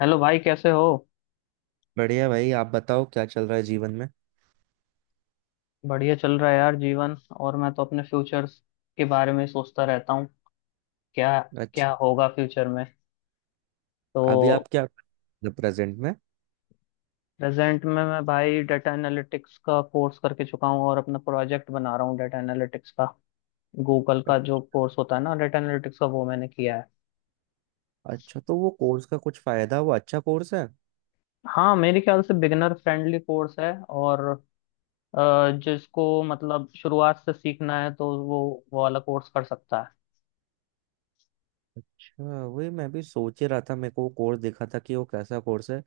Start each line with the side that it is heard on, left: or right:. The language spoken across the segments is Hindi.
left: हेलो भाई कैसे हो।
right: बढ़िया भाई, आप बताओ क्या चल रहा है जीवन में।
left: बढ़िया चल रहा है यार जीवन। और मैं तो अपने फ्यूचर के बारे में सोचता रहता हूँ क्या
right: अच्छा।
left: क्या होगा फ्यूचर में। तो
right: अभी आप क्या, प्रेजेंट में?
left: प्रेजेंट में मैं भाई डाटा एनालिटिक्स का कोर्स करके चुका हूँ और अपना प्रोजेक्ट बना रहा हूँ डाटा एनालिटिक्स का। गूगल का जो कोर्स होता है ना डाटा एनालिटिक्स का वो मैंने किया है।
right: अच्छा, तो वो कोर्स का कुछ फायदा, वो अच्छा कोर्स है?
left: हाँ मेरे ख्याल से बिगनर फ्रेंडली कोर्स है और जिसको मतलब शुरुआत से सीखना है तो वो वाला कोर्स कर सकता है।
right: अच्छा, वही मैं भी सोच ही रहा था, मेरे को वो कोर्स देखा था कि वो कैसा कोर्स है।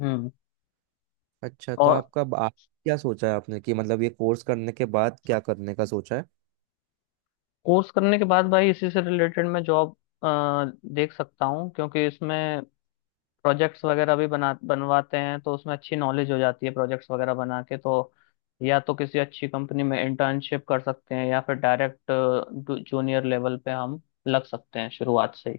left: हम्म।
right: अच्छा, तो
left: और
right: आपका आप क्या सोचा है आपने कि मतलब ये कोर्स करने के बाद क्या करने का सोचा है?
left: कोर्स करने के बाद भाई इसी से रिलेटेड मैं जॉब देख सकता हूँ क्योंकि इसमें प्रोजेक्ट्स वगैरह भी बना बनवाते हैं तो उसमें अच्छी नॉलेज हो जाती है प्रोजेक्ट्स वगैरह बना के। तो या तो किसी अच्छी कंपनी में इंटर्नशिप कर सकते हैं या फिर डायरेक्ट जूनियर लेवल पे हम लग सकते हैं शुरुआत से ही।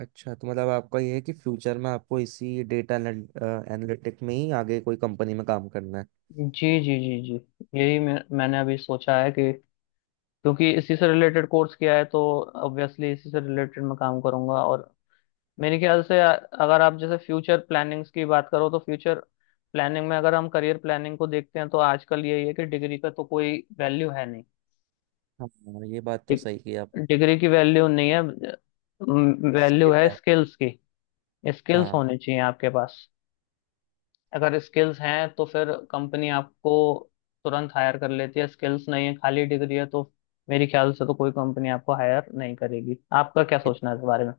right: अच्छा, तो मतलब आपका ये है कि फ्यूचर में आपको इसी डेटा एनालिटिक में ही आगे कोई कंपनी में काम करना है।
left: जी जी जी जी यही मैंने अभी सोचा है कि क्योंकि इसी से रिलेटेड कोर्स किया है तो ऑब्वियसली इसी से रिलेटेड मैं काम करूंगा। और मेरे ख्याल से अगर आप जैसे फ्यूचर प्लानिंग्स की बात करो तो फ्यूचर प्लानिंग में अगर हम करियर प्लानिंग को देखते हैं तो आजकल यही है कि डिग्री का तो कोई वैल्यू है नहीं।
right: हाँ, ये बात तो सही की आप।
left: डिग्री की वैल्यू नहीं है, वैल्यू
right: ठीक
left: है
right: है।
left: स्किल्स की। स्किल्स
right: हाँ,
left: होने चाहिए आपके पास। अगर स्किल्स हैं तो फिर कंपनी आपको तुरंत हायर कर लेती है, स्किल्स नहीं है खाली डिग्री है तो मेरे ख्याल से तो कोई कंपनी आपको हायर नहीं करेगी। आपका क्या सोचना है इस बारे में।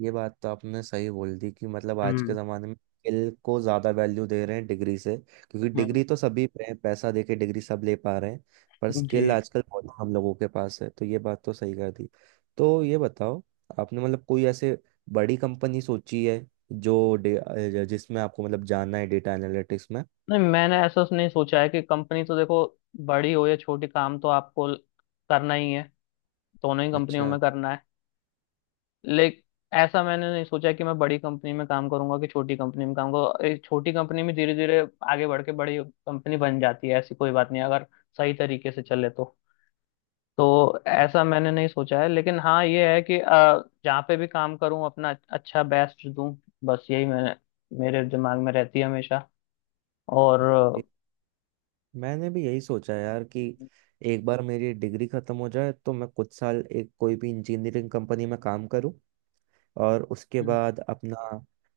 right: ये बात तो आपने सही बोल दी कि मतलब आज के
left: हम्म।
right: ज़माने में स्किल को ज़्यादा वैल्यू दे रहे हैं डिग्री से। क्योंकि
left: हम्म।
right: डिग्री तो सभी पे है, पैसा दे के डिग्री सब ले पा रहे हैं। पर
left: जी।
right: स्किल आजकल बहुत हम लोगों के पास है, तो ये बात तो सही कर दी। तो ये बताओ, आपने मतलब कोई ऐसे बड़ी कंपनी सोची है जो जिसमें आपको मतलब जाना है डेटा एनालिटिक्स में?
left: नहीं मैंने नहीं सोचा है कि कंपनी तो देखो बड़ी हो या छोटी काम तो आपको करना ही है, दोनों ही कंपनियों
right: अच्छा।
left: में करना है। लेकिन ऐसा मैंने नहीं सोचा कि मैं बड़ी कंपनी में काम करूंगा कि छोटी कंपनी में काम करूंगा। एक छोटी कंपनी में धीरे धीरे आगे बढ़ के बड़ी कंपनी बन जाती है, ऐसी कोई बात नहीं अगर सही तरीके से चले तो। तो ऐसा मैंने नहीं सोचा है लेकिन हाँ ये है कि जहाँ पे भी काम करूँ अपना अच्छा बेस्ट दूं। बस यही मैंने मेरे दिमाग में रहती है हमेशा। और
right: ये- मैंने भी यही सोचा यार कि एक बार मेरी डिग्री ख़त्म हो जाए तो मैं कुछ साल एक कोई भी इंजीनियरिंग कंपनी में काम करूं, और उसके
left: अ,
right: बाद अपना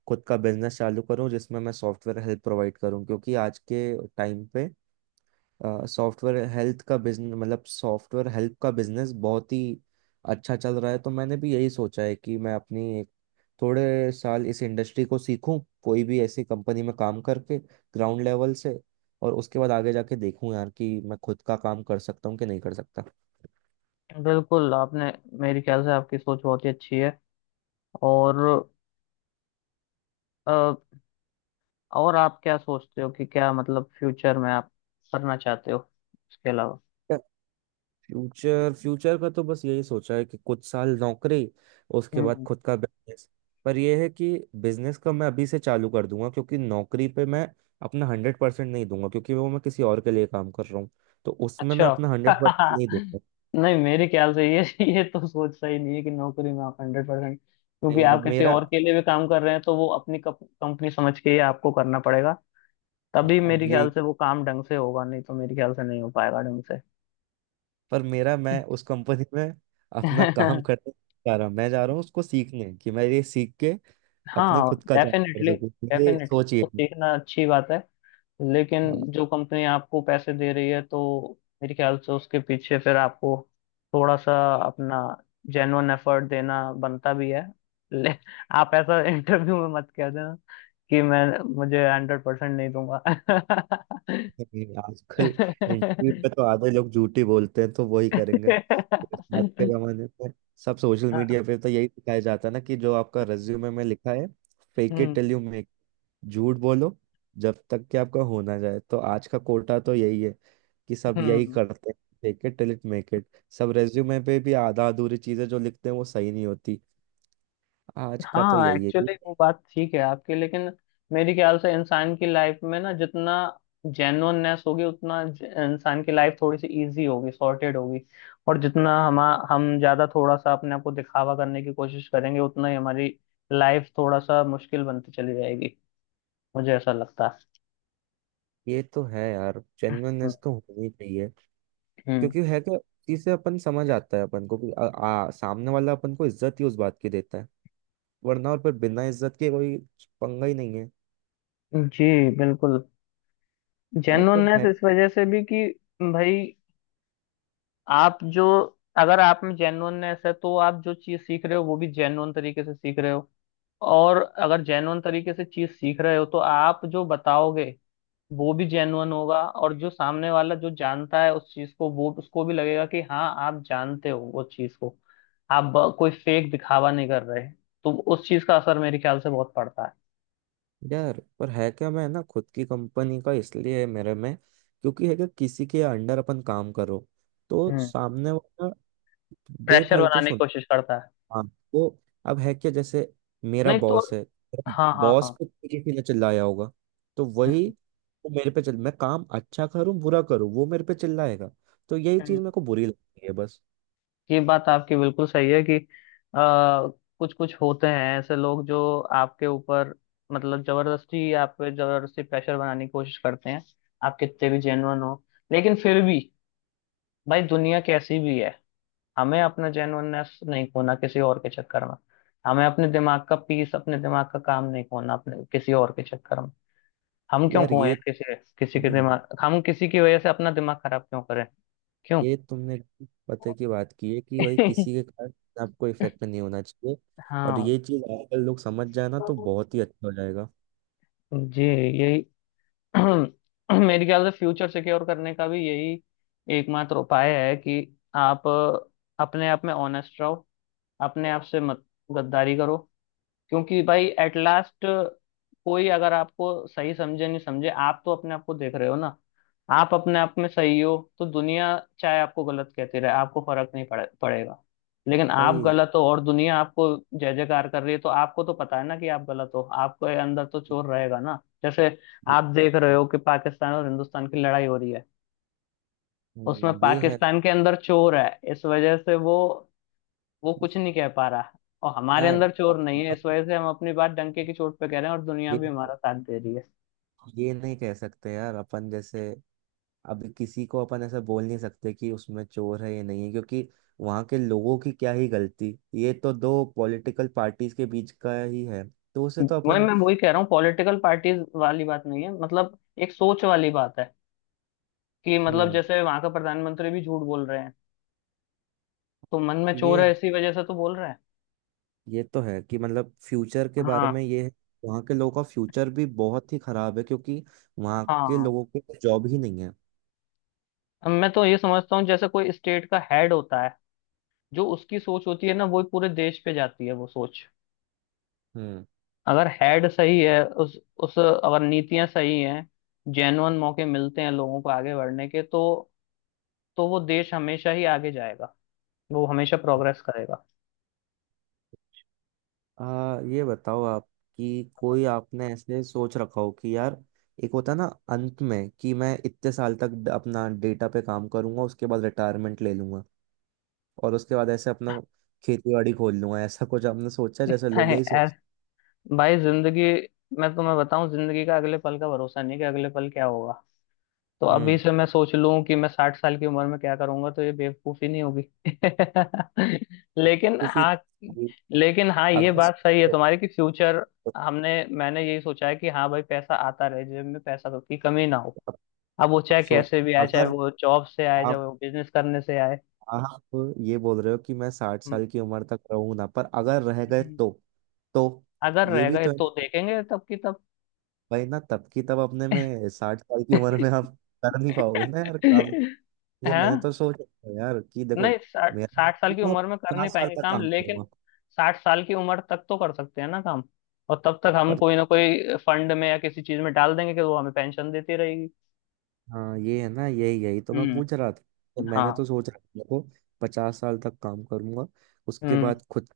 right: खुद का बिजनेस चालू करूँ जिसमें मैं सॉफ्टवेयर हेल्थ प्रोवाइड करूँ, क्योंकि आज के टाइम पे सॉफ्टवेयर हेल्थ का बिजनेस, मतलब सॉफ्टवेयर हेल्थ का बिजनेस बहुत ही अच्छा चल रहा है। तो मैंने भी यही सोचा है कि मैं अपनी एक, थोड़े साल इस इंडस्ट्री को सीखूं कोई भी ऐसी कंपनी में काम करके ग्राउंड लेवल से, और उसके बाद आगे जाके देखूं यार कि मैं खुद का काम कर सकता हूँ कि नहीं कर सकता।
left: बिल्कुल आपने, मेरे ख्याल से आपकी सोच बहुत ही अच्छी है। और अ, और आप क्या सोचते हो कि क्या मतलब फ्यूचर में आप करना चाहते हो इसके अलावा।
right: फ्यूचर फ्यूचर का तो बस यही सोचा है कि कुछ साल नौकरी, उसके बाद
left: हम्म।
right: खुद का बिजनेस। पर यह है कि बिजनेस का मैं अभी से चालू कर दूंगा, क्योंकि नौकरी पे मैं अपना 100% नहीं दूंगा, क्योंकि वो मैं किसी और के लिए काम कर रहा हूँ, तो उसमें मैं
left: अच्छा।
right: अपना 100% नहीं दूंगा।
left: नहीं मेरे ख्याल से ये ये तो सोच सही नहीं है कि नौकरी में आप हंड्रेड परसेंट, क्योंकि
right: नहीं,
left: आप
right: अब
left: किसी
right: मेरा,
left: और के लिए भी काम कर रहे हैं तो वो अपनी कंपनी समझ के ही आपको करना पड़ेगा। तभी
right: अब
left: मेरे ख्याल
right: यही,
left: से वो काम ढंग से होगा नहीं तो मेरे ख्याल से नहीं हो पाएगा ढंग से।
right: पर मेरा, मैं उस कंपनी में अपना काम करने नहीं जा रहा, मैं जा रहा हूँ उसको सीखने, कि मैं ये सीख के अपना
left: हाँ
right: खुद का जॉब कर
left: डेफिनेटली।
right: सकूँ, ये
left: डेफिनेटली
right: सोचिए।
left: तो सीखना अच्छी बात है लेकिन
right: हाँ।
left: जो कंपनी आपको पैसे दे रही है तो मेरे ख्याल से उसके पीछे फिर आपको थोड़ा सा अपना जेन्युइन एफर्ट देना बनता भी है। ले, आप ऐसा इंटरव्यू में मत कह देना कि मैं मुझे हंड्रेड परसेंट नहीं दूंगा।
right: नहीं, आजकल इंटरव्यू पे तो आधे लोग झूठी बोलते हैं, तो वही करेंगे तो इस बात के जमाने में सब। सोशल
left: हाँ।
right: मीडिया पे तो यही दिखाया जाता है ना कि जो आपका रिज्यूमे में लिखा है, fake it
left: hmm.
right: Till you make. झूठ बोलो जब तक कि आपका हो ना जाए, तो आज का कोटा तो यही है कि सब यही
left: हम्म।
right: करते हैं। Fake it till it make it. सब रेज्यूमे पे भी आधा अधूरी चीजें जो लिखते हैं वो सही नहीं होती। आज का तो
left: हाँ
right: यही है ये।
left: एक्चुअली वो बात ठीक है आपकी लेकिन मेरे ख्याल से इंसान की लाइफ में ना जितना जेन्युइननेस होगी उतना इंसान की लाइफ थोड़ी सी इजी होगी सॉर्टेड होगी। और जितना हम ज्यादा थोड़ा सा अपने आप को दिखावा करने की कोशिश करेंगे उतना ही हमारी लाइफ थोड़ा सा मुश्किल बनती चली जाएगी। मुझे ऐसा लगता है।
right: ये तो है यार,
left: हम्म।
right: जेन्युइननेस तो होनी चाहिए। क्योंकि है कि चीज से अपन समझ आता है अपन को कि आ, आ, सामने वाला अपन को इज्जत ही उस बात की देता है। वरना और पर बिना इज्जत के कोई पंगा ही नहीं है।
left: हम्म। जी, बिल्कुल।
right: यार पर
left: जेन्युइननेस
right: है
left: इस वजह से भी कि भाई आप जो अगर आप में जेन्युइननेस है तो आप जो चीज सीख रहे हो वो भी जेन्युइन तरीके से सीख रहे हो। और अगर जेन्युइन तरीके से चीज सीख रहे हो तो आप जो बताओगे वो भी जेन्युइन होगा, और जो सामने वाला जो जानता है उस चीज को वो उसको भी लगेगा कि हाँ आप जानते हो वो चीज को, आप कोई फेक दिखावा नहीं कर रहे। तो उस चीज का असर मेरे ख्याल से बहुत पड़ता है।
right: यार पर है क्या, मैं ना खुद की कंपनी का इसलिए है मेरे में। क्योंकि है कि किसी के अंडर अपन काम करो तो
left: हम्म।
right: सामने वाला
left: प्रेशर
right: बेफालतू
left: बनाने की
right: सुन।
left: कोशिश करता है।
right: हाँ। तो अब है क्या, जैसे मेरा
left: नहीं तो।
right: बॉस है।
left: हाँ हाँ
right: बॉस
left: हाँ।
right: पे किसी ने चिल्लाया होगा तो वही, वो मेरे पे चिल मैं काम अच्छा करूं बुरा करूं, वो मेरे पे चिल्लाएगा। तो यही चीज
left: हम्म।
right: मेरे को बुरी लगती है, बस।
left: ये बात आपकी बिल्कुल सही है कि आ, कुछ कुछ होते हैं ऐसे लोग जो आपके ऊपर मतलब जबरदस्ती आप पे जबरदस्ती प्रेशर बनाने की कोशिश करते हैं। आप कितने भी जेन्युइन हो लेकिन फिर भी भाई दुनिया कैसी भी है, हमें अपना जेन्युइननेस नहीं खोना किसी और के चक्कर में। हमें अपने दिमाग का पीस अपने दिमाग का काम नहीं खोना अपने किसी और के चक्कर में। हम क्यों
right: यार,
left: खोए किसी किसी के
right: तुमने-
left: दिमाग, हम किसी की वजह से अपना दिमाग खराब क्यों करें, क्यों?
right: ये तुमने पते की बात की है कि भाई किसी के कारण आपको इफेक्ट नहीं होना चाहिए। और
left: हाँ।
right: ये चीज आजकल लोग समझ जाए ना तो बहुत ही अच्छा हो जाएगा।
left: जी, यही मेरे ख्याल से फ्यूचर सिक्योर करने का भी यही एकमात्र उपाय है कि आप अपने आप में ऑनेस्ट रहो, अपने आप से मत गद्दारी करो। क्योंकि भाई एट लास्ट कोई अगर आपको सही समझे नहीं समझे, आप तो अपने आप को देख रहे हो ना। आप अपने आप में सही हो तो दुनिया चाहे आपको गलत कहती रहे आपको फर्क नहीं पड़ेगा। लेकिन आप
right: भाई
left: गलत हो और दुनिया आपको जय जयकार कर रही है तो आपको तो पता है ना कि आप गलत हो, आपके अंदर तो चोर रहेगा ना। जैसे
right: ये-
left: आप देख रहे हो कि पाकिस्तान और हिंदुस्तान की लड़ाई हो रही है, उसमें
right: ये है
left: पाकिस्तान के अंदर चोर है इस वजह से वो कुछ नहीं कह पा रहा। और हमारे
right: यार।
left: अंदर चोर नहीं है इस वजह से हम अपनी बात डंके की चोट पे कह रहे हैं और दुनिया
right: ये
left: भी हमारा साथ दे रही है।
right: ये नहीं कह सकते यार अपन, जैसे अभी किसी को अपन ऐसा बोल नहीं सकते कि उसमें चोर है या नहीं है, क्योंकि वहां के लोगों की क्या ही गलती। ये तो दो पॉलिटिकल पार्टीज के बीच का ही है, तो उसे तो अपन।
left: वही कह रहा हूँ, पॉलिटिकल पार्टीज वाली बात नहीं है, मतलब एक सोच वाली बात है। कि मतलब
right: हम्म।
left: जैसे वहां का प्रधानमंत्री भी झूठ बोल रहे हैं तो मन में चोर है
right: ये
left: इसी वजह से तो बोल रहे हैं।
right: ये तो है कि मतलब फ्यूचर के बारे
left: हाँ।
right: में ये है। वहाँ के लोगों का फ्यूचर भी बहुत ही खराब है, क्योंकि वहाँ के
left: हाँ।
right: लोगों के जॉब ही नहीं है।
left: अब मैं तो ये समझता हूँ जैसे कोई स्टेट का हेड होता है जो उसकी सोच होती है ना वो पूरे देश पे जाती है वो सोच।
right: हम्म।
left: अगर हेड सही है उस अगर नीतियां सही हैं, जेन्युइन मौके मिलते हैं लोगों को आगे बढ़ने के तो वो देश हमेशा ही आगे जाएगा, वो हमेशा प्रोग्रेस करेगा।
right: ये बताओ आप कि कोई आपने ऐसे सोच रखा हो कि यार एक होता है ना अंत में, कि मैं इतने साल तक अपना डेटा पे काम करूंगा, उसके बाद रिटायरमेंट ले लूंगा, और उसके बाद ऐसे अपना खेती बाड़ी खोल लूंगा, ऐसा कुछ आपने सोचा है? जैसे लोग
left: है,
right: यही
left: ऐ-
right: सोच।
left: भाई जिंदगी, मैं तुम्हें बताऊं जिंदगी का अगले पल का भरोसा नहीं कि अगले पल क्या होगा। तो अभी
right: हम्म।
left: से मैं सोच लूं कि मैं साठ साल की उम्र में क्या करूंगा तो ये बेवकूफी नहीं होगी। लेकिन
right: वो फिर
left: हाँ,
right: ये,
left: लेकिन हाँ ये
right: अगर
left: बात सही है
right: सोचो,
left: तुम्हारी कि फ्यूचर, हमने मैंने यही सोचा है कि हाँ भाई पैसा आता रहे जेब में, पैसा तो की कमी ना हो।
right: अब
left: अब वो
right: अब
left: चाहे
right: सोच,
left: कैसे भी आए, चाहे
right: अगर
left: वो जॉब से आए चाहे
right: आप
left: वो बिजनेस करने से आए।
right: आप ये बोल रहे हो कि मैं साठ
left: हम्म।
right: साल की उम्र तक रहूंगा, पर अगर रह गए
left: हम्म।
right: तो। तो
left: अगर
right: ये
left: रह
right: भी
left: गए
right: तो
left: तो
right: है।
left: देखेंगे तब की तब।
right: भाई ना तब की तब, अपने में 60 साल की उम्र में आप कर नहीं पाओगे ना यार काम। ये मैंने
left: हाँ।
right: तो सोच रखा है यार कि
left: नहीं
right: देखो,
left: साठ
right: मेरा
left: साठ साल की
right: मैं
left: उम्र में कर नहीं
right: 50 साल
left: पाएंगे
right: तक
left: काम,
right: काम
left: लेकिन
right: करूंगा।
left: साठ साल की उम्र तक तो कर सकते हैं ना काम। और तब तक हम
right: पर
left: कोई ना कोई फंड में या किसी चीज में डाल देंगे कि वो हमें पेंशन देती रहेगी।
right: हाँ, ये है ना, यही यही तो मैं
left: हम्म।
right: पूछ रहा था। तो मैंने
left: हाँ।
right: तो सोच रहा था देखो, 50 साल तक काम करूंगा, उसके
left: हम्म।
right: बाद खुद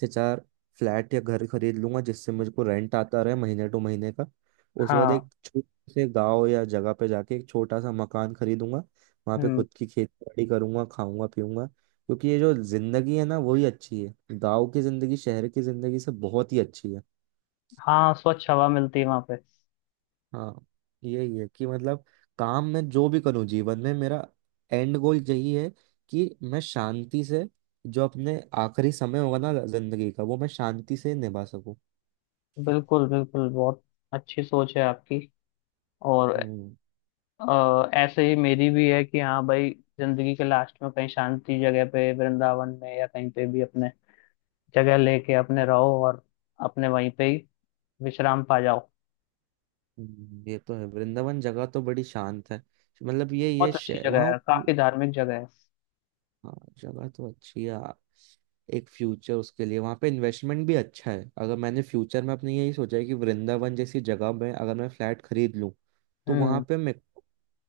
right: से चार फ्लैट या घर खरीद लूंगा जिससे मुझे को रेंट आता रहे महीने टू महीने का। उसके बाद
left: हाँ।
right: एक छोटे से गांव या जगह पे जाके एक छोटा सा मकान खरीदूंगा, वहां पे
left: हम्म।
right: खुद की खेती बाड़ी करूंगा, खाऊंगा पीऊंगा, क्योंकि ये जो जिंदगी है ना, वही अच्छी है। गाँव की जिंदगी शहर की जिंदगी से बहुत ही अच्छी है।
left: हाँ, स्वच्छ हवा मिलती है वहां पे।
right: हाँ। यही है कि मतलब काम में जो भी करूँ जीवन में, मेरा एंड गोल यही है कि मैं शांति से, जो अपने आखिरी समय होगा ना जिंदगी का, वो मैं शांति से निभा सकूं।
left: बिल्कुल बिल्कुल, बहुत अच्छी सोच है आपकी। और
right: हम्म।
left: ऐसे ही मेरी भी है कि हाँ भाई जिंदगी के लास्ट में कहीं शांति जगह पे वृंदावन में या कहीं पे भी अपने जगह लेके अपने रहो और अपने वहीं पे ही विश्राम पा जाओ।
right: ये तो है, वृंदावन जगह तो बड़ी शांत है। मतलब ये
left: बहुत अच्छी जगह
right: वहां,
left: है, काफी धार्मिक जगह है।
right: हाँ। जगह तो अच्छी है। एक फ्यूचर, उसके लिए वहां पे इन्वेस्टमेंट भी अच्छा है, अगर मैंने फ्यूचर में अपने यही सोचा है कि वृंदावन जैसी जगह में अगर मैं फ्लैट खरीद लूँ, तो वहां
left: हम्म,
right: पे मैं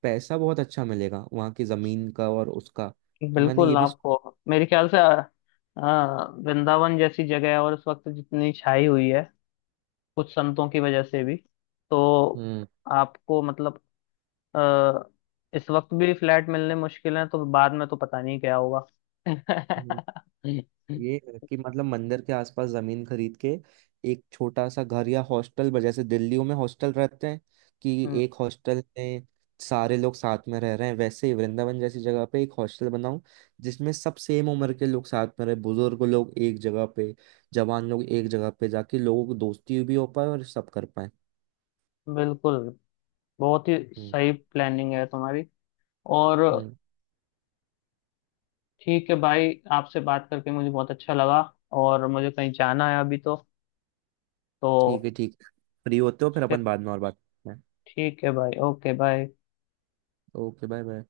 right: पैसा बहुत अच्छा मिलेगा वहां की जमीन का और उसका। तो मैंने ये
left: बिल्कुल।
right: भी सोच-।
left: आपको मेरे ख्याल से अ, वृंदावन जैसी जगह है और इस वक्त जितनी छाई हुई है कुछ संतों की वजह से भी, तो आपको मतलब अ, इस वक्त भी फ्लैट मिलने मुश्किल है तो बाद में तो पता नहीं क्या होगा।
right: हम्म। ये कि मतलब मंदिर के आसपास जमीन खरीद के एक छोटा सा घर या हॉस्टल जैसे दिल्लियों में हॉस्टल रहते हैं, कि
left: हम्म,
right: एक हॉस्टल में सारे लोग साथ में रह रहे हैं, वैसे ही वृंदावन जैसी जगह पे एक हॉस्टल बनाऊं, जिसमें सब सेम उम्र के लोग साथ में रहे, बुजुर्ग लोग एक जगह पे, जवान लोग एक जगह पे, जाके लोगों की दोस्ती भी हो पाए और सब कर पाए।
left: बिल्कुल। बहुत ही
right: हम्म।
left: सही प्लानिंग है तुम्हारी। और
right: हम्म,
left: ठीक है भाई आपसे बात करके मुझे बहुत अच्छा लगा। और मुझे कहीं जाना है अभी
right: ठीक
left: तो
right: है ठीक है। फ्री होते हो फिर
left: फिर
right: अपन बाद में और बात करते हैं।
left: ठीक है भाई, okay bye.
right: Okay bye bye.